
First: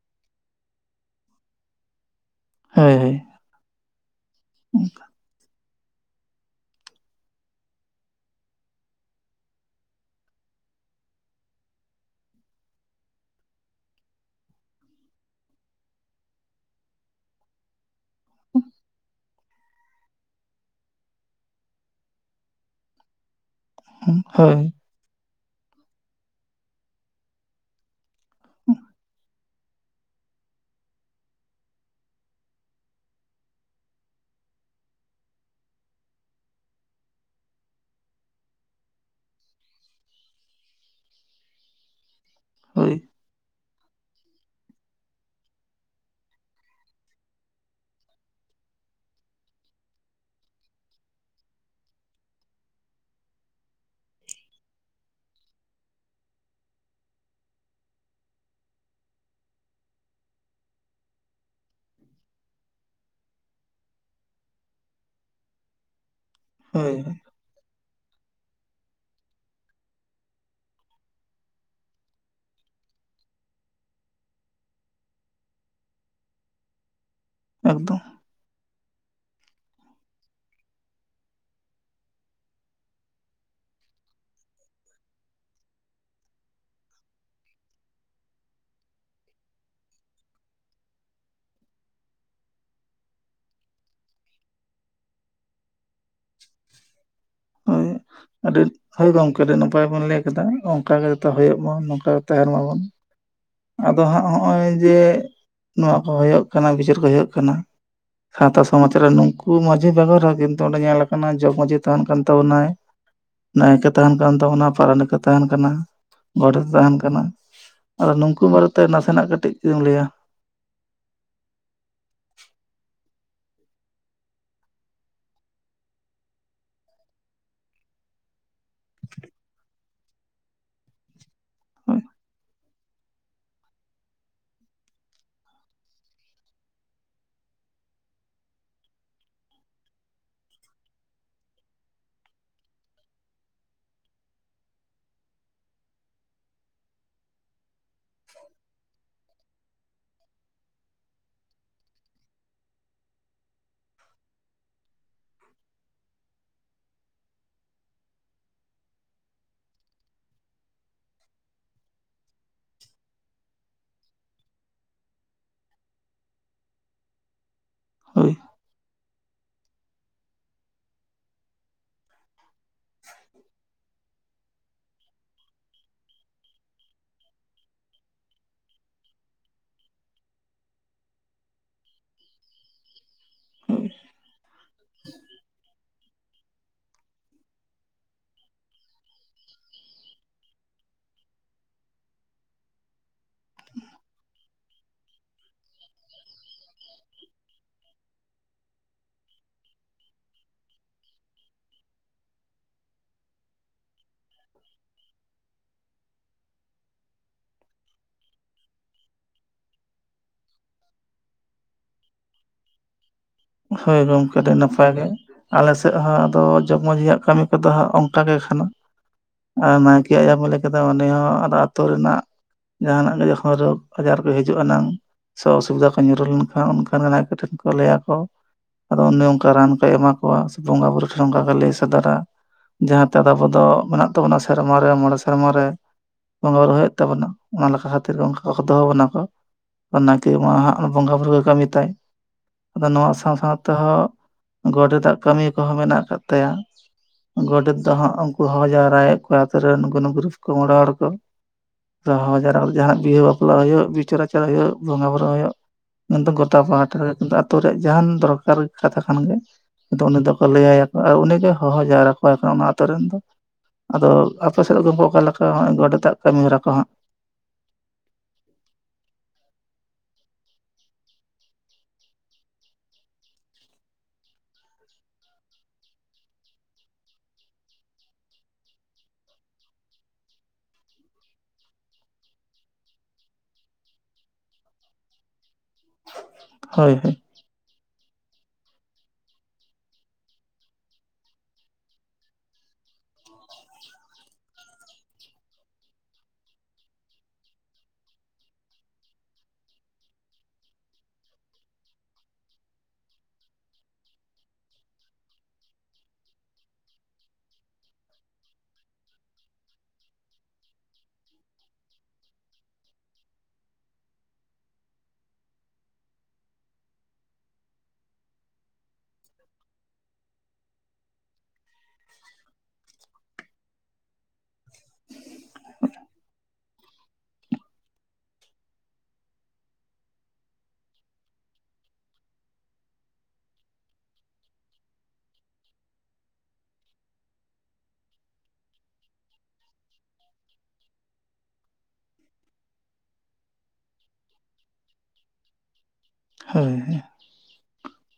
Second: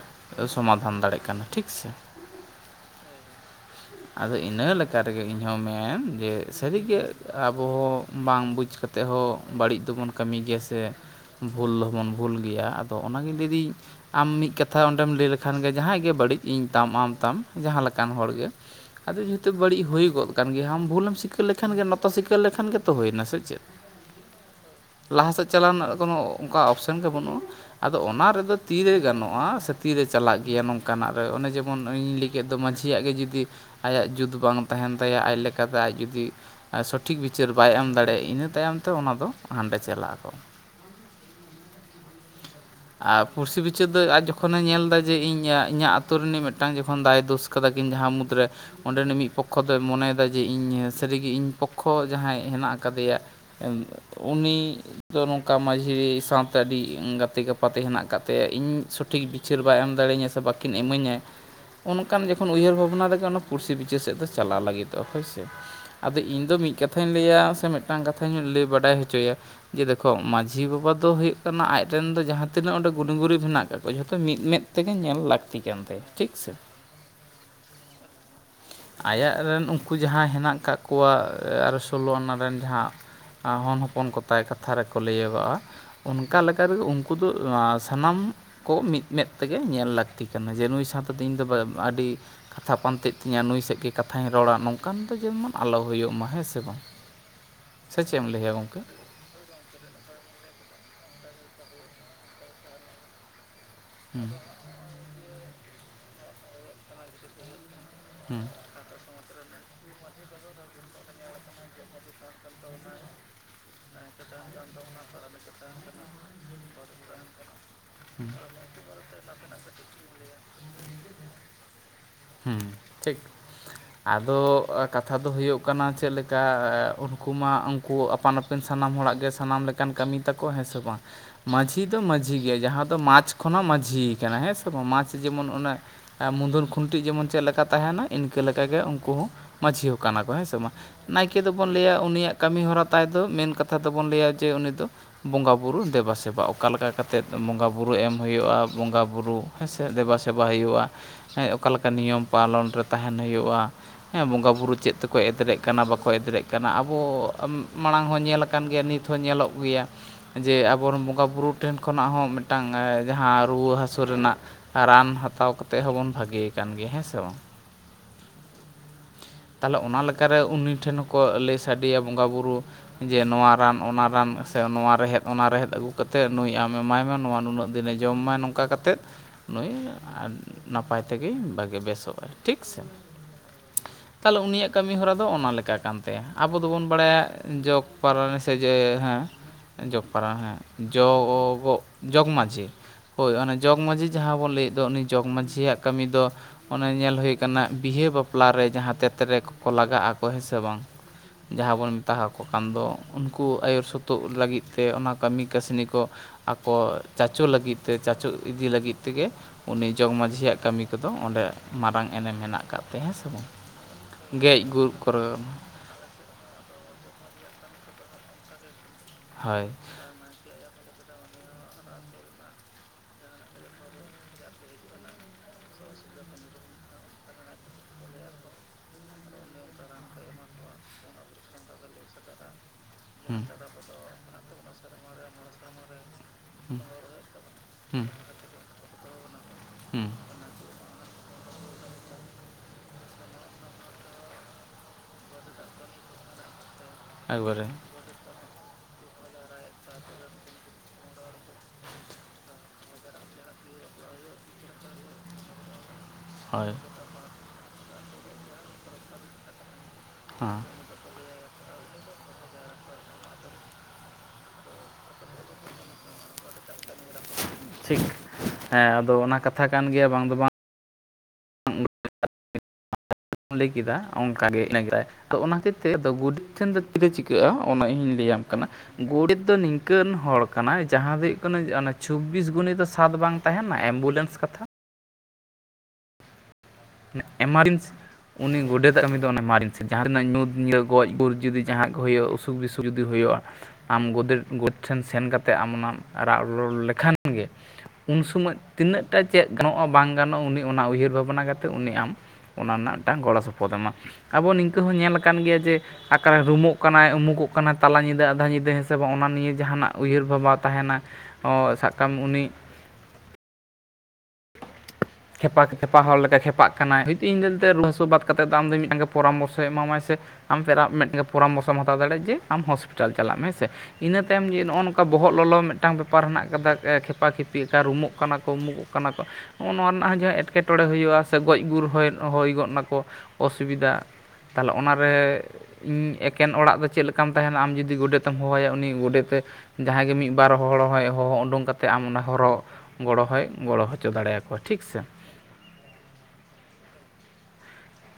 ᱥᱚᱢᱟᱫᱷᱟᱱ ᱫᱟᱲᱮᱜ ᱠᱟᱱᱟ ᱴᱷᱤᱠ ᱥᱮ ᱦᱳᱭ ᱟᱫᱚ ᱤᱱᱟᱹ ᱞᱮᱠᱟ ᱨᱮᱜᱮ ᱤᱧ ᱦᱚᱧ ᱢᱮ ᱡᱮ ᱥᱟᱹᱨᱤᱜᱮ ᱟᱵᱚᱦ ᱦᱚᱸ ᱵᱟᱝ ᱵᱩᱡᱽ ᱠᱟᱛᱮᱫ ᱦᱚᱸ ᱵᱟᱹᱲᱤᱡ ᱫᱚᱵᱚᱱ ᱠᱟᱹᱢᱤ ᱜᱮᱭᱟ ᱥᱮ ᱵᱷᱩᱞ ᱫᱚᱵᱚᱱ ᱵᱷᱩᱞ ᱜᱮᱭᱟ ᱟᱫᱚ ᱚᱱᱟᱜᱮᱧ [unintelligible] ᱟᱢ ᱢᱤᱫ ᱠᱟᱛᱷᱟ ᱚᱸᱰᱮᱢ ᱞᱟᱹᱭ ᱞᱮᱠᱷᱟᱱ ᱜᱮ ᱡᱟᱦᱟᱸᱭ ᱜᱮ ᱵᱟᱹᱲᱤᱡ ᱤᱧ ᱛᱟᱢ ᱟᱢ ᱛᱟᱢ ᱡᱟᱦᱟᱸ ᱞᱮᱠᱟᱱ ᱦᱚᱲᱜᱮ ᱟᱫᱚ ᱡᱮᱦᱮᱛᱩ ᱵᱟᱹᱲᱤᱡ ᱦᱩᱭ ᱜᱚᱫ ᱠᱟᱱ ᱜᱮᱭᱟ ᱟᱢ ᱵᱷᱩᱞᱮᱢ ᱥᱤᱠᱟᱹ ᱞᱮᱠᱷᱟᱱ ᱜᱮ ᱱᱚᱛᱚ ᱥᱤᱸᱠᱟᱹᱣ ᱞᱮᱠᱷᱟᱱ ᱜᱮᱛᱚ ᱦᱩᱭᱮᱱᱟ ᱥᱮ ᱪᱮᱫ ᱦᱚᱭ ᱞᱟᱦᱟᱥᱮᱫ ᱪᱟᱞᱟᱣ ᱨᱮᱱᱟᱜ ᱠᱚᱱᱚ ᱚᱱᱠᱟ ᱚᱯᱥᱚᱱ ᱜᱮ ᱵᱟᱹᱱᱩᱜᱼᱟ ᱟᱫᱚ ᱚᱱᱟ ᱨᱮᱫᱚ ᱛᱤᱨᱮ ᱜᱟᱱᱚᱜᱼᱟ ᱥᱮ ᱛᱤᱨᱮ ᱪᱟᱞᱟᱜ ᱜᱮᱭᱟ ᱱᱚᱝᱠᱟᱱᱟᱜ ᱨᱮ ᱚᱱᱮ ᱡᱮᱢᱚᱱ ᱤᱧ ᱞᱟᱹᱭ ᱠᱮᱫ ᱫᱚ ᱢᱟᱹᱡᱷᱤᱭᱟᱜ ᱜᱮ ᱡᱩᱫᱤ ᱟᱭᱟᱜ ᱡᱩᱛ ᱵᱟᱝ ᱛᱟᱦᱮᱱ ᱛᱟᱭᱟ ᱟᱡ ᱞᱮᱠᱟᱛᱮ ᱟᱡ ᱡᱩᱫᱤ ᱥᱚᱴᱷᱤᱠ ᱵᱤᱪᱟᱹᱨ ᱵᱟᱭ ᱮᱢ ᱫᱟᱲᱮᱭᱟᱜᱼᱟ ᱤᱱᱟᱹ ᱛᱟᱭᱚᱢ ᱛᱮ ᱚᱱᱟ ᱫᱚ ᱦᱟᱸᱰᱮ ᱪᱟᱞᱟᱜ ᱟᱠᱚ ᱦᱳᱭ ᱟᱯ ᱠᱩᱥᱤ ᱵᱤᱪᱟᱹᱨ ᱫᱚ ᱟᱡ ᱡᱚᱠᱷᱚᱱᱮ ᱧᱮᱞ ᱮᱫᱟ ᱡᱮ ᱤᱧ ᱤᱧᱟᱹᱜ ᱟᱛᱳ ᱨᱤᱱᱤᱡ ᱢᱤᱫᱴᱟᱝ ᱡᱚᱠᱷᱚᱱ ᱵᱟᱭ ᱫᱳᱥ ᱟᱠᱟᱫᱟ ᱠᱤᱱ ᱡᱟᱦᱟᱸ ᱢᱩᱫᱽᱨᱮ ᱚᱸᱰᱮᱱᱤᱡ ᱢᱤᱫ ᱯᱚᱠᱷᱚ ᱫᱚᱭ ᱢᱚᱱᱮᱭᱮᱫᱟ ᱡᱮ ᱤᱧ ᱥᱟᱹᱨᱤᱜᱮ ᱤᱧ ᱯᱚᱠᱷᱚ ᱡᱟᱦᱟᱸᱭ ᱦᱮᱱᱟᱜ ᱟᱠᱟᱫᱮᱭᱟ ᱩᱱᱤ ᱫᱚ ᱱᱚᱝᱠᱟ ᱢᱟᱹᱡᱷᱤ ᱥᱟᱶᱛᱮ ᱟᱹᱰᱤ ᱜᱟᱛᱮ ᱜᱟᱯᱟᱛᱮ ᱦᱮᱱᱟᱜ ᱟᱠᱟᱫ ᱛᱟᱭ ᱛᱮ ᱤᱧ ᱥᱚᱴᱷᱤᱠ ᱵᱤᱪᱟᱹᱨ ᱵᱟᱭ ᱮᱢ ᱫᱟᱲᱮᱟᱹᱧᱟᱹ ᱥᱮ ᱵᱟᱠᱤᱱ ᱤᱢᱟᱹᱧᱟᱭ ᱚᱱᱠᱟᱱ ᱡᱚᱠᱷᱚᱱ ᱩᱭᱦᱟᱹᱨ ᱵᱷᱟᱵᱽᱱᱟ ᱨᱮᱜᱮ ᱚᱱᱟ ᱯᱩᱲᱥᱤ ᱵᱤᱪᱟᱹᱨ ᱥᱮᱫ ᱫᱚ ᱪᱟᱞᱟᱣ ᱞᱟᱹᱜᱤᱫᱚᱜᱼᱟ ᱦᱳᱭ ᱥᱮ ᱟᱫᱚ ᱤᱧ ᱤᱧ ᱫᱚ ᱢᱤᱫ ᱦᱳᱭ ᱠᱟᱛᱷᱟᱧ ᱞᱟᱹᱭᱟ ᱥᱮ ᱢᱤᱫᱴᱟᱝ ᱠᱟᱛᱷᱟᱧ ᱞᱟᱹᱭ ᱵᱟᱰᱟᱭ ᱦᱚᱪᱚᱭᱟ ᱡᱮ ᱫᱮᱠᱷᱚ ᱢᱹᱡᱷᱤ ᱵᱟᱵᱟ ᱫᱚ ᱦᱩᱭᱩᱜ ᱠᱟᱱᱟ ᱟᱡᱨᱮᱱ ᱫᱚ ᱡᱟᱦᱟᱸ ᱛᱤᱱᱟᱹᱜ ᱚᱸᱰᱮ ᱜᱩᱱ ᱜᱩᱨᱤᱵᱽ ᱢᱮᱱᱟᱜ ᱟᱠᱟᱫ ᱠᱚᱣᱟ ᱡᱷᱚᱛᱚ ᱢᱤᱫ ᱢᱮᱫ ᱛᱮᱜᱮ ᱧᱮᱞ ᱞᱟᱹᱠᱛᱤ ᱠᱟᱱ ᱛᱟᱭᱟ ᱴᱷᱤᱠ ᱥᱮ ᱮᱠᱫᱚᱢ ᱟᱭᱟᱜ ᱨᱤᱱ ᱩᱱᱠᱩ ᱡᱟᱦᱟᱸ ᱦᱮᱱᱟᱜ ᱠᱟᱜ ᱠᱚᱣᱟ ᱟᱨ ᱥᱩᱞᱚ ᱟ ᱚᱱᱟ ᱨᱮᱱ ᱡᱟᱦᱟᱸ ᱟᱸ ᱦᱚᱱ ᱦᱚᱯᱚᱱ ᱠᱚᱛᱟᱭ ᱠᱟᱛᱷᱟ ᱨᱮᱠᱚ ᱞᱟᱹᱭᱟᱹᱜᱚᱜᱼᱟ ᱚᱱᱠᱟ ᱞᱮᱠᱟ ᱛᱮᱜᱮ ᱩᱱᱠᱩ ᱫᱚ ᱟᱸ ᱥᱟᱱᱟᱢ ᱠᱚ ᱢᱤᱫ ᱢᱮᱸᱫ ᱛᱮᱜᱮ ᱧᱮᱞ ᱞᱟᱹᱠᱛᱤ ᱠᱟᱱᱟ ᱡᱮ ᱱᱩᱭ ᱥᱟᱶᱛᱮ ᱫᱤᱱ ᱫᱚ ᱵᱟᱭ ᱮᱢᱚᱜ-ᱟ ᱟᱹᱰᱤ ᱠᱟᱛᱷᱟ ᱯᱟᱱᱛᱮᱜ ᱛᱤᱧᱟᱹ ᱱᱩᱭ ᱥᱮᱫ ᱜᱮ ᱠᱟᱛᱷᱟᱧ ᱨᱚᱲᱟ ᱱᱚᱝᱠᱟᱱ ᱫᱚ ᱡᱮᱢᱚᱱ ᱟᱞᱚ ᱦᱩᱭᱩᱜ ᱢᱟ ᱦᱮᱸ ᱥᱮ ᱵᱟᱝ ᱦᱳᱭ ᱥᱮ ᱪᱮᱫ ᱮᱢ ᱞᱟᱹᱭᱟ ᱟᱹᱰᱤ ᱜᱚᱝᱠᱮ ᱦᱳᱭ ᱜᱚᱝᱠᱮ ᱫᱚ ᱱᱟᱯᱟᱭ ᱵᱚᱱ ᱞᱟᱹᱭ ᱟᱠᱟᱫᱟ ᱚᱱᱠᱟ ᱜᱮ ᱡᱚᱛᱚ ᱦᱩᱭᱩᱜ ᱢᱟ ᱱᱚᱝᱠᱟ ᱛᱟᱦᱮᱱ ᱢᱟᱵᱚᱱ ᱟᱫᱚ ᱦᱟᱸᱜ ᱦᱮᱸ ᱦᱚᱸᱜᱼᱚᱭ ᱡᱮ ᱱᱚᱣᱟ ᱠᱚ ᱦᱚᱭᱚᱜ ᱠᱟᱱᱟ ᱵᱤᱪᱟᱹᱨ ᱠᱚ ᱦᱩᱭᱩᱜ ᱠᱟᱱᱟ ᱦᱮᱸ ᱥᱟᱶᱛᱟ ᱥᱚᱢᱟᱡᱽ ᱨᱮ ᱱᱩᱠᱩ ᱢᱟᱺᱡᱷᱤ ᱵᱮᱜᱚᱨᱟ ᱠᱤᱱᱛᱩ ᱚᱸᱰᱮ ᱧᱮᱞ ᱟᱠᱟᱱᱟ ᱡᱚᱜᱽ ᱢᱟᱺᱡᱷᱤ ᱛᱟᱦᱮᱱ ᱠᱟᱱ ᱛᱟᱵᱚᱱᱟᱭ ᱱᱟᱭᱠᱮ ᱛᱟᱦᱮᱱ ᱠᱟᱱ ᱛᱟᱵᱚᱱᱟ ᱯᱟᱨᱱᱤᱠ ᱛᱟᱦᱮᱱ ᱠᱟᱱᱟ ᱜᱚᱰᱮᱛ ᱛᱟᱦᱮᱱ ᱠᱟᱱᱟ ᱟᱫᱚ ᱱᱩᱝᱠᱩ ᱵᱟᱨᱮᱛᱮ ᱱᱟᱥᱮᱱᱟᱜ ᱠᱟᱹᱴᱤᱡ ᱮᱢ ᱞᱟᱹᱭᱟ ᱦᱮᱸ ᱴᱷᱤᱠ ᱟᱫᱚ ᱠᱟᱛᱷᱟ ᱫᱚ ᱦᱩᱭᱩᱜ ᱠᱟᱱᱟ ᱪᱮᱫ ᱞᱮᱠᱟ ᱩᱱᱠᱩ ᱢᱟ ᱩᱱᱠᱩ ᱟᱯᱟᱱ ᱟᱯᱤᱱ ᱥᱟᱱᱟᱢ ᱦᱚᱲᱟᱜ ᱜᱮ ᱥᱟᱱᱟᱢ ᱞᱮᱠᱟᱱ ᱠᱟᱹᱢᱤ ᱛᱟᱠᱚ ᱦᱮᱸ ᱥᱮ ᱵᱟᱝ ᱢᱟᱹᱡᱷᱤ ᱫᱚ ᱢᱟᱹᱡᱷᱤ ᱜᱮ ᱡᱟᱦᱟᱸ ᱫᱚ ᱢᱟᱡᱽᱷ ᱠᱷᱚᱱᱟᱜ ᱢᱟᱹᱡᱷᱤ ᱠᱟᱱᱟ ᱦᱮᱸ ᱥᱮ ᱵᱟᱝ ᱢᱟᱡᱷᱤ ᱡᱮᱢᱚᱱ ᱚᱱᱟ ᱢᱩᱫᱚᱱ ᱠᱷᱚ ᱠᱷᱩᱱᱴᱤ ᱡᱮᱢᱚᱱ ᱪᱮᱫ ᱞᱮᱠᱟ ᱛᱟᱦᱮᱱᱟ ᱤᱱᱠᱟᱹ ᱞᱮᱠᱟᱜᱮ ᱩᱱᱠᱩ ᱦᱚᱸ ᱢᱟᱹᱡᱷᱤ ᱠᱟᱱᱟ ᱠᱚ ᱦᱮᱸ ᱥᱮ ᱢᱟ ᱱᱟᱭᱠᱮ ᱫᱚᱵᱚᱱ ᱞᱟᱹᱭᱟ ᱩᱱᱤᱭᱟᱜ ᱠᱟᱹᱢᱤᱦᱚᱨᱟ ᱛᱟᱭ ᱫᱚ ᱢᱮᱱ ᱠᱟᱛᱷᱟ ᱫᱚᱵᱚᱱ ᱞᱟᱹᱭᱟ ᱡᱮ ᱩᱱᱤ ᱫᱚ ᱵᱚᱸᱜᱟᱼᱵᱩᱨᱩ ᱫᱮᱵᱟ ᱥᱮᱵᱟ ᱚᱠᱟ ᱞᱮᱠᱟ ᱠᱟᱛᱮᱫ ᱵᱚᱸᱜᱟᱼᱵᱩᱨᱩ ᱮᱢ ᱦᱩᱭᱩᱜᱼᱟ ᱵᱚᱸᱜᱟᱼᱵᱩᱨᱩ ᱦᱮᱸ ᱥᱮ ᱫᱮᱵᱟ ᱥᱮᱵᱟ ᱦᱩᱭᱩᱜᱼᱟ ᱦᱮᱸ ᱚᱠᱟ ᱞᱮᱠᱟ ᱱᱤᱭᱚᱢ ᱯᱟᱞᱚᱱ ᱨᱮ ᱛᱟᱦᱮᱱ ᱦᱩᱭᱩᱜᱼᱟ ᱦᱮᱸ ᱵᱚᱸᱜᱟ ᱵᱩᱨᱩ ᱪᱮᱫ ᱛᱮᱠᱚ ᱮᱫᱨᱮᱜ ᱠᱟᱱᱟ ᱵᱟᱠᱚ ᱮᱫᱨᱮᱜ ᱠᱟᱱᱟ ᱟᱵᱚ ᱢᱟᱲᱟᱝ ᱦᱚᱸ ᱧᱮᱞ ᱟᱠᱟᱱ ᱜᱮᱭᱟ ᱱᱤᱛ ᱦᱚᱸ ᱧᱮᱞᱚᱜ ᱜᱮᱭᱟ ᱡᱮ ᱟᱵᱚᱨᱮᱱ ᱵᱚᱸᱜᱟᱼᱵᱩᱨᱩ ᱴᱷᱮᱱ ᱠᱷᱚᱱᱟᱜ ᱦᱚᱸ ᱢᱤᱫᱴᱟᱝ ᱡᱟᱦᱟᱸ ᱨᱩᱣᱟᱹ ᱦᱟᱹᱥᱩ ᱨᱮᱱᱟᱜ ᱨᱟᱱ ᱦᱟᱛᱟᱣ ᱠᱟᱛᱮᱜ ᱦᱚᱸᱵᱚᱱ ᱵᱷᱟᱹᱜᱤᱭᱠᱟᱱ ᱜᱮᱭᱟ ᱦᱮᱸ ᱥᱮ ᱵᱟᱝ ᱦᱳᱭ ᱛᱟᱞᱦᱮ ᱚᱱᱟ ᱞᱮᱠᱟᱨᱮ ᱩᱱᱤ ᱴᱷᱮᱱ ᱦᱚᱸᱠᱚ ᱞᱟᱹᱭ ᱥᱟᱰᱤᱭᱟ ᱵᱚᱸᱜᱟ ᱵᱩᱨᱩ ᱡᱮ ᱱᱚᱣᱟ ᱨᱟᱱ ᱚᱱᱟ ᱨᱟᱱ ᱥᱮ ᱱᱚᱣᱟ ᱨᱮᱦᱮᱫ ᱚᱱᱟ ᱨᱮᱦᱮᱫ ᱟᱹᱜᱩ ᱠᱟᱛᱮᱫ ᱱᱩᱭ ᱟᱢ ᱮᱢᱟᱭ ᱢᱮ, ᱱᱚᱣᱟ ᱱᱩᱱᱟᱹᱜ ᱫᱤᱱᱮ ᱡᱚᱢᱢᱟ ᱱᱚᱝᱠᱟ ᱠᱟᱛᱮᱫ ᱱᱩᱭ ᱱᱟᱯᱟᱭ ᱛᱮᱜᱮ ᱵᱷᱟᱜᱮ ᱵᱮᱥᱚᱜ ᱟᱭ ᱴᱷᱤᱠ ᱥᱮ ᱛᱟᱞᱦᱮ ᱩᱱᱤᱭᱟᱜ ᱠᱟᱹᱢᱤᱦᱚᱨᱟ ᱫᱚ ᱚᱱᱟ ᱞᱮᱠᱟ ᱠᱟᱱ ᱛᱟᱭᱟ ᱟᱵᱚ ᱫᱚᱵᱚᱱ ᱵᱟᱲᱟᱭᱟ ᱡᱚᱠ ᱯᱟᱨᱟᱱᱤ ᱥᱮ ᱡᱮ ᱦᱮᱸ ᱡᱚᱜᱽ ᱯᱟᱨᱟᱱᱟ ᱦᱮᱸ ᱡᱚᱜᱚᱜ ᱡᱚᱜᱽ ᱢᱟᱺᱡᱷᱤ ᱦᱳᱭ ᱚᱱᱟ ᱡᱚᱜᱽ ᱢᱟᱺᱡᱷᱤ ᱡᱟᱦᱟᱸ ᱵᱚᱱ ᱞᱟᱹᱭᱮᱫ ᱫᱚ ᱩᱱᱤ ᱡᱚᱜᱽᱢᱟᱹᱡᱷᱤᱭᱟᱜ ᱠᱟᱹᱢᱤ ᱫᱚ ᱚᱱᱮ ᱧᱮᱞ ᱦᱩᱭ ᱠᱟᱱᱟ ᱵᱤᱦᱟᱹ ᱵᱟᱯᱞᱟ ᱨᱮ ᱡᱟᱦᱟᱸ ᱛᱮᱛᱨᱮ ᱠᱚ ᱠᱚ ᱞᱟᱜᱟᱜ-ᱟᱠᱚ ᱦᱮᱸ ᱥᱮ ᱵᱟᱝ ᱡᱟᱦᱟᱸ ᱵᱚᱱ ᱢᱮᱛᱟ ᱦᱟᱠᱚ ᱠᱟᱱ ᱫᱚ ᱩᱱᱠᱩ ᱟᱹᱭᱩᱨ ᱥᱩᱛᱩᱜ ᱞᱟᱹᱜᱤᱫ ᱛᱮ ᱚᱱᱟ ᱠᱟᱹᱢᱤ ᱠᱟᱹᱥᱱᱤ ᱠᱚ ᱟᱠᱚ ᱪᱟᱪᱳ ᱞᱟᱹᱜᱤᱫ ᱛᱮ ᱪᱟᱪᱳ ᱤᱫᱤ ᱞᱟᱹᱜᱤᱫ ᱛᱮᱜᱮ ᱩᱱᱤ ᱡᱚᱜᱽ ᱢᱟᱹᱡᱷᱤᱭᱟᱜ ᱠᱟᱹᱢᱤ ᱠᱚᱫᱚ ᱚᱸᱰᱮ ᱢᱟᱨᱟᱝ ᱮᱱᱮᱢ ᱦᱮᱱᱟᱜ ᱟᱠᱟᱫ ᱛᱟᱭᱟ ᱦᱮᱸ ᱥᱮ ᱵᱟᱝ ᱦᱳᱭ ᱜᱚᱢᱠᱮ ᱟᱹᱰᱤ ᱜᱮᱡ ᱜᱩᱨ ᱱᱟᱯᱟᱭ ᱜᱮ ᱠᱚᱨᱟ ᱟᱞᱮ ᱥᱮ ᱦᱚᱸ ᱟᱫᱚ ᱡᱚᱜᱽ ᱢᱟᱡᱷᱤᱭᱟᱜ ᱠᱟᱹᱢᱤ ᱠᱚᱫᱚ ᱦᱟᱸᱜ ᱚᱱᱠᱟᱟᱜ ᱜᱮ ᱠᱟᱱᱟ ᱦᱳᱭ ᱟᱨ ᱱᱟᱭᱠᱮ ᱪᱮᱫᱞᱮᱠᱟ ᱢᱚᱱᱮ ᱠᱮᱫᱟ ᱩᱱᱤ ᱦᱚᱸ ᱟᱨ ᱟᱹᱛᱩ ᱨᱮᱱᱟᱜ ᱡᱟᱦᱟᱱᱟᱜ ᱜᱮ ᱡᱚᱠᱷᱚᱱ ᱨᱳᱜᱽ ᱟᱡᱟᱨ ᱠᱚ ᱦᱤᱡᱩᱜ ᱟᱱᱟᱝ ᱥᱮ ᱚᱥᱩᱵᱤᱫᱟ ᱠᱚ ᱧᱩᱨᱩ ᱞᱮᱱᱠᱷᱟᱱ ᱚᱱᱠᱟᱱ ᱨᱮ ᱱᱟᱷ ᱟᱠᱚ ᱴᱷᱮᱱ ᱠᱚ ᱞᱟᱹᱭᱟᱠᱚ ᱟᱫᱚ ᱩᱱᱤ ᱚᱱᱠᱟ ᱨᱟᱱ ᱠᱚᱭ ᱮᱢᱟ ᱠᱚᱣᱟ ᱥᱮ ᱵᱚᱸᱜᱟᱼ ᱵᱩᱨᱩ ᱴᱷᱮᱱ ᱚᱱᱠᱟ ᱜᱮ ᱞᱟᱹᱭ ᱥᱚᱫᱚᱨᱟ ᱡᱟᱦᱟᱸᱛᱮ ᱟᱨ ᱦᱩᱸ ᱟᱵᱚ ᱫᱚ ᱢᱮᱱᱟᱜ ᱛᱟᱵᱚᱱᱟ ᱥᱮᱨᱢᱟ ᱨᱮ ᱢᱚᱬᱮ ᱥᱮᱨᱢᱟ ᱨᱮ ᱵᱚᱸᱜᱟ ᱵᱩᱨᱩ ᱦᱩᱭᱩᱜ ᱛᱟᱵᱚᱱᱟ ᱚᱱᱟ ᱞᱮᱠᱟ ᱦᱩᱸ ᱠᱷᱟᱹᱛᱤᱨ ᱜᱮ ᱚᱱᱠᱟᱠᱚ ᱫᱚᱦᱚ ᱵᱚᱱᱟ ᱠᱚ ᱦᱩᱸ ᱱᱟᱭᱠᱮ ᱱᱚᱣᱟ ᱦᱟᱸᱜ ᱵᱚᱸᱜᱟᱼ ᱵᱩᱨᱩ ᱠᱟᱹᱢᱤ ᱛᱟᱭ ᱟᱫᱚ ᱱᱚᱣᱟ ᱥᱟᱶ ᱥᱟᱶ ᱛᱮᱦᱚᱸ ᱜᱚᱰᱮᱛᱟᱜ ᱠᱟᱹᱢᱤ ᱠᱚᱦᱚᱸ ᱢᱮᱱᱟᱜ ᱟᱠᱟᱫ ᱛᱟᱭᱟ ᱮᱠᱵᱟᱨᱮ ᱜᱚᱰᱮᱛ ᱫᱚ ᱦᱟᱸᱜ ᱩᱱᱠᱩ ᱦᱚᱦᱚ ᱡᱟᱣᱨᱟᱭᱮᱫ ᱠᱚᱣᱟ ᱟᱛᱳ ᱨᱮᱱ ᱜᱩᱱ ᱜᱩᱨᱩ ᱠᱚ ᱢᱚᱬᱮ ᱦᱚᱲ ᱠᱚ ᱵᱟᱦᱟ ᱵᱟ ᱡᱟᱣᱨᱟ ᱡᱟᱦᱟᱱᱟᱜ ᱵᱤᱦᱟᱹ ᱵᱟᱯᱞᱟ ᱦᱩᱭᱩᱜ ᱵᱤᱪᱟᱹᱨ ᱨᱟᱪᱟᱨ ᱦᱩᱭᱩᱜ ᱵᱚᱸᱜᱟ ᱵᱩᱨᱩ ᱦᱩᱭᱩᱜ ᱩᱱᱤ ᱫᱚ ᱜᱚᱴᱟ ᱦᱳᱭ ᱯᱟᱦᱟᱴᱟ ᱨᱮ ᱠᱤᱱᱛᱩ ᱟᱹᱛᱩ ᱨᱮᱭᱟᱜ ᱡᱟᱦᱟᱱ ᱫᱚᱨᱠᱟᱨ ᱠᱟᱛᱷᱟ ᱠᱟᱱ ᱜᱮ ᱠᱤᱱᱛᱩ ᱩᱱᱤ ᱫᱚᱠᱚ ᱦᱮᱸ ᱞᱟᱹᱭᱟᱭᱟ ᱟᱨ ᱩᱱᱤᱜᱮ ᱦᱚᱦᱚ ᱡᱟᱣᱨᱟ ᱠᱚᱣᱟᱭ ᱛᱚ ᱚᱱᱟ ᱟᱛᱳ ᱨᱮᱱ ᱫᱚ ᱟᱫᱚ ᱟᱯᱮ ᱥᱮᱫ ᱨᱮ ᱫᱚ ᱜᱚᱢᱠᱮ ᱚᱠᱟ ᱞᱮᱠᱟ ᱜᱚᱰᱮᱛᱟᱜ ᱠᱟᱹᱢᱤᱦᱚᱨᱟ ᱠᱚ ᱦᱟᱸᱜ ᱴᱷᱤᱠ ᱦᱮᱸ ᱟᱫᱚ ᱚᱱᱟ ᱠᱟᱛᱷᱟ ᱠᱟᱱ ᱜᱮᱭᱟ ᱵᱟᱝ ᱫᱚ ᱵᱟᱝ ᱞᱟᱹᱭ ᱠᱮᱫᱟ ᱚᱱᱠᱟᱜᱮ ᱤᱱᱟᱹ ᱠᱮᱫᱟᱭ ᱛᱚ ᱚᱱᱟ ᱠᱷᱟᱹᱛᱤᱨ ᱛᱮ ᱜᱚᱰᱮᱛ ᱴᱷᱮᱱ ᱫᱚ ᱛᱤᱨᱮ ᱪᱤᱠᱟᱹᱜᱼᱟ ᱚᱱᱟ ᱤᱧ ᱞᱟᱹᱭᱟᱢ ᱠᱟᱱᱟ᱾ ᱜᱩᱰᱮᱛ ᱫᱚ ᱱᱤᱝᱠᱟᱹᱱ ᱦᱚᱲ ᱠᱟᱱᱟᱭ ᱡᱟᱦᱟᱸ ᱫᱚ ᱦᱩᱭᱩᱜ ᱠᱟᱱᱟ ᱪᱚᱵᱵᱤᱥ ᱜᱩᱱᱤᱛᱚ ᱥᱟᱛ ᱵᱟᱝ ᱛᱟᱦᱮᱱᱟ ᱮᱢᱵᱩᱞᱮᱸᱥ ᱠᱟᱛᱷᱟ ᱦᱳᱭ ᱦᱳᱭ ᱮᱢᱟᱨᱡᱮᱱᱥᱤ ᱩᱱᱤ ᱜᱚᱰᱮᱛᱟᱜ ᱠᱟᱹᱢᱤ ᱫᱚ ᱚᱱᱟ ᱮᱢᱟᱨᱡᱮᱱᱥᱤ ᱡᱟᱦᱟᱸ ᱨᱮᱱᱟᱜ ᱧᱩᱛ ᱧᱤᱫᱟᱹ ᱜᱚᱡ ᱜᱩᱨ ᱡᱩᱫᱤ ᱡᱟᱦᱟᱸ ᱠᱚ ᱦᱩᱭᱩᱜᱼᱟ ᱚᱥᱩᱠ ᱵᱤᱥᱩᱠ ᱡᱩᱫᱤ ᱦᱩᱭᱩᱜᱼᱟ ᱟᱢ ᱜᱩᱰᱮᱛ ᱜᱚᱰ ᱴᱷᱮᱱ ᱥᱮᱱ ᱠᱟᱛᱮᱫ ᱟᱢ ᱚᱱᱟᱢ ᱨᱟᱜ ᱨᱚᱲ ᱞᱮᱠᱷᱟᱱ ᱜᱮ ᱩᱱ ᱥᱚᱢᱚᱭ ᱛᱤᱱᱟᱹᱜ ᱴᱟ ᱪᱮᱫ ᱜᱟᱱᱚᱜᱼᱟ ᱵᱟᱝ ᱜᱟᱱᱚᱜᱼᱟ ᱩᱱᱤ ᱚᱱᱟ ᱩᱭᱦᱟᱹᱨ ᱵᱷᱟᱵᱽᱱᱟ ᱠᱟᱛᱮᱫ ᱩᱱᱤ ᱟᱢ ᱚᱱᱟ ᱨᱮᱱᱟᱜ ᱢᱤᱫᱴᱟᱝ ᱜᱚᱲᱚ ᱥᱚᱯᱚᱦᱚᱫ-ᱮ ᱮᱢᱟ ᱟᱵᱚ ᱱᱤᱝᱠᱟᱹ ᱦᱚᱸ ᱧᱮᱞᱟᱠᱟᱱ ᱜᱮᱭᱟ ᱡᱮ ᱚᱠᱟᱨᱮ ᱨᱩᱢᱚᱜ ᱠᱟᱱᱟᱭ ᱩᱢᱩᱩᱜᱚᱜ ᱠᱟᱱᱟᱭ ᱛᱟᱞᱟ ᱧᱤᱫᱟᱹ ᱟᱫᱷᱟ ᱧᱤᱫᱟᱹ ᱦᱮᱸᱥᱮ ᱵᱟᱝ ᱚᱱᱟ ᱱᱤᱭᱮ ᱡᱟᱦᱟᱱᱟᱜ ᱩᱭᱦᱟᱹᱨ ᱵᱷᱟᱵᱽᱱᱟ ᱛᱟᱦᱮᱱᱟ ᱦᱳᱭ ᱥᱟᱵ ᱠᱟᱜ ᱢᱮ ᱩᱱᱤ ᱠᱷᱮᱯᱟ ᱠᱷᱮᱯᱟ ᱦᱚᱲ ᱞᱮᱠᱟ ᱠᱷᱮᱯᱟᱜ ᱠᱟᱱᱟᱭ ᱦᱚᱭᱛᱳ ᱤᱧᱫᱚ ᱞᱟᱹᱭᱫᱟᱧ ᱨᱩᱣᱟᱹ ᱦᱟᱹᱥᱩ ᱵᱟᱫ ᱠᱟ ᱠᱟᱛᱮᱫ ᱟᱢᱫᱚ ᱢᱤᱫᱴᱟᱝ ᱜᱮ ᱯᱚᱨᱟᱢᱚᱨᱥᱚᱭ ᱮᱢᱟᱢᱟᱭ ᱥᱮ ᱟᱢ ᱯᱮᱨᱟ ᱢᱮᱜᱴᱮᱝ ᱯᱚᱨᱟᱢᱚᱨᱥᱚᱢ ᱦᱟᱛᱟᱣ ᱫᱟᱲᱮᱜᱼᱟ ᱡᱮ ᱟᱢ ᱦᱚᱥᱯᱤᱴᱟᱞ ᱪᱟᱞᱟᱜ ᱢᱮ ᱦᱮᱸᱥ ᱥᱮ᱾ ᱤᱱᱟᱹ ᱛᱟᱭᱚᱢ ᱡᱮ ᱱᱚᱜᱼᱚ ᱱᱚᱠᱟ ᱵᱚᱦᱚᱜ ᱞᱚᱞᱚ ᱢᱤᱜᱴᱟᱝ ᱵᱮᱯᱟᱨ ᱦᱮᱱᱟᱜ ᱠᱟᱫᱟ ᱮ ᱠᱷᱮᱯᱟ ᱠᱷᱤᱠᱟ ᱮᱠᱟ ᱨᱩᱢᱩᱜ ᱠᱟᱱᱟ ᱠᱚ ᱩᱢᱩᱜ ᱠᱟᱱᱟ ᱠᱚ, ᱦᱚᱜᱼᱱᱚᱣᱟ ᱨᱮᱱᱟᱜ ᱦᱚᱸ ᱡᱟᱦᱟᱸ ᱮᱸᱴᱠᱮᱴᱚᱬᱮ ᱦᱩᱭᱩᱜᱼᱟ ᱥᱮ ᱜᱚᱡ ᱜᱩᱨ ᱦᱚᱭ ᱦᱩᱭ ᱜᱚᱫ ᱱᱟᱠᱚ᱾ ᱚᱥᱩᱵᱤᱫᱷᱟ ᱛᱟᱦᱞᱮ ᱚᱱᱟᱨᱮ ᱤᱧ ᱮᱠᱮᱱ ᱚᱲᱟᱜ ᱫᱚ ᱪᱮᱫ ᱞᱮᱠᱟᱢ ᱛᱟᱦᱮᱱᱟ ᱟᱢ ᱡᱩᱫᱤ ᱜᱚᱰᱮᱛ ᱛᱮᱢ ᱦᱚᱦᱣᱟᱭᱟ ᱩᱱᱤ ᱜᱚᱰᱮᱛ ᱮ ᱡᱟᱦᱟᱸᱭ ᱜᱮ ᱢᱤᱫ ᱵᱟᱨ ᱦᱚᱲ ᱦᱚᱦᱚ ᱩᱰᱩᱠ ᱠᱟᱛᱮᱫ ᱟᱢ ᱚᱱᱟ ᱦᱚᱨᱚᱜ ᱜᱚᱲᱚ ᱦᱚᱭ ᱜᱚᱲᱚ ᱦᱚᱪᱚ ᱫᱟᱲᱮᱭᱟᱠᱚᱣᱟ ᱴᱷᱤᱠ ᱥᱮ᱾ ᱦᱳᱭᱮ᱾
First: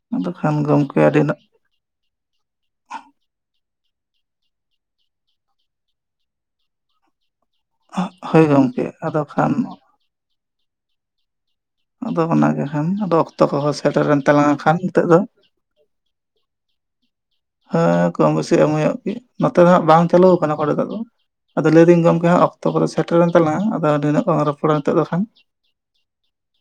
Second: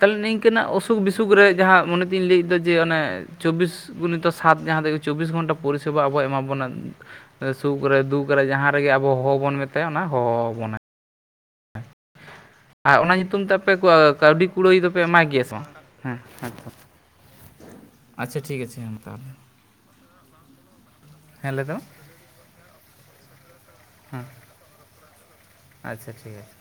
ᱛᱟᱦᱚᱞᱮ ᱱᱤᱝᱠᱟᱹᱱᱟᱜ ᱚᱥᱩᱠ ᱟᱹᱰᱤ ᱵᱤᱥᱩᱠ ᱨᱮ ᱡᱟᱦᱟᱸ ᱢᱚᱱᱮ ᱛᱤᱧ ᱞᱟᱹᱭᱫᱟ ᱡᱮ ᱚᱱᱮ ᱪᱚᱵᱵᱤᱥ ᱜᱩᱱᱤᱛᱚ ᱥᱟᱛ ᱡᱟᱦᱟᱸ ᱛᱮᱜᱮ ᱪᱚᱵᱽᱵᱤᱥ ᱜᱷᱚᱱᱴᱟ ᱯᱚᱨᱤᱥᱮᱵᱟ ᱟᱵᱚ ᱮᱢᱟ ᱵᱚᱱᱟ᱾ ᱥᱩᱠ ᱨᱮ ᱫᱩᱠ ᱦᱳᱭ ᱨᱮ ᱡᱟᱦᱟᱸ ᱜᱚᱢᱠᱮ ᱨᱮᱜᱮ ᱟᱵᱚ ᱟᱫᱚ ᱦᱚᱦᱚ ᱠᱷᱟᱱ ᱵᱚᱱ ᱢᱮᱛᱟᱭᱟ ᱚᱱᱟ ᱦᱚᱦᱚ ᱟᱫᱚ ᱚᱱᱟᱜᱮ ᱠᱷᱟᱱ ᱟ ᱚᱱᱟ ᱟᱫᱚ ᱧᱩᱛᱩᱢ ᱚᱠᱛᱚ ᱛᱮ ᱟᱯᱮ ᱠᱚᱦᱚᱸ ᱠᱚ ᱥᱮᱴᱮᱨᱮᱱ ᱠᱟᱹᱣᱰᱤ ᱛᱟᱞᱟᱝᱟ ᱠᱷᱟᱱ ᱠᱩᱲᱟᱹᱭ ᱫᱚᱯᱮ ᱱᱤᱛᱚᱜ ᱫᱚ ᱮᱢᱟᱭ ᱜᱮᱭᱟ ᱥᱮ ᱵᱟᱝ? ᱦᱮᱸ ᱦᱮᱛᱚ ᱦᱮᱸ ᱠᱚᱢ ᱵᱮᱥᱤ ᱮᱢ ᱦᱩᱭᱩᱜᱚᱜ ᱜᱮ ᱛᱟᱦᱚᱞᱮ ᱱᱚᱛᱮ ᱫᱚ ᱦᱟᱸᱜ ᱵᱟᱝ ᱪᱟᱹᱞᱩᱣ ᱠᱟᱱᱟ ᱠᱚ ᱱᱤᱛᱚᱜ ᱫᱚ, ᱦᱮᱸ ᱞᱟᱹᱭ ᱟᱫᱚ ᱫᱟᱢ ᱞᱟᱹᱭᱫᱟᱹᱧ ᱜᱚᱝᱠᱮ ᱦᱟᱸᱜ ᱚᱠ ᱛᱚ ᱠᱚᱫᱚ ᱥᱮᱴᱮᱨᱮᱱ ᱛᱟᱞᱟᱝ ᱟᱫᱚ ᱱᱤᱱᱟᱹᱜ ᱦᱮᱸ ᱵᱟᱞᱟᱝ ᱨᱚᱯᱚᱲᱟ ᱱᱤᱛᱚᱜ ᱫᱚ ᱠᱷᱟᱱ᱾ ᱟᱪᱪᱷᱟ ᱴᱷᱤᱠ ᱟᱪᱷ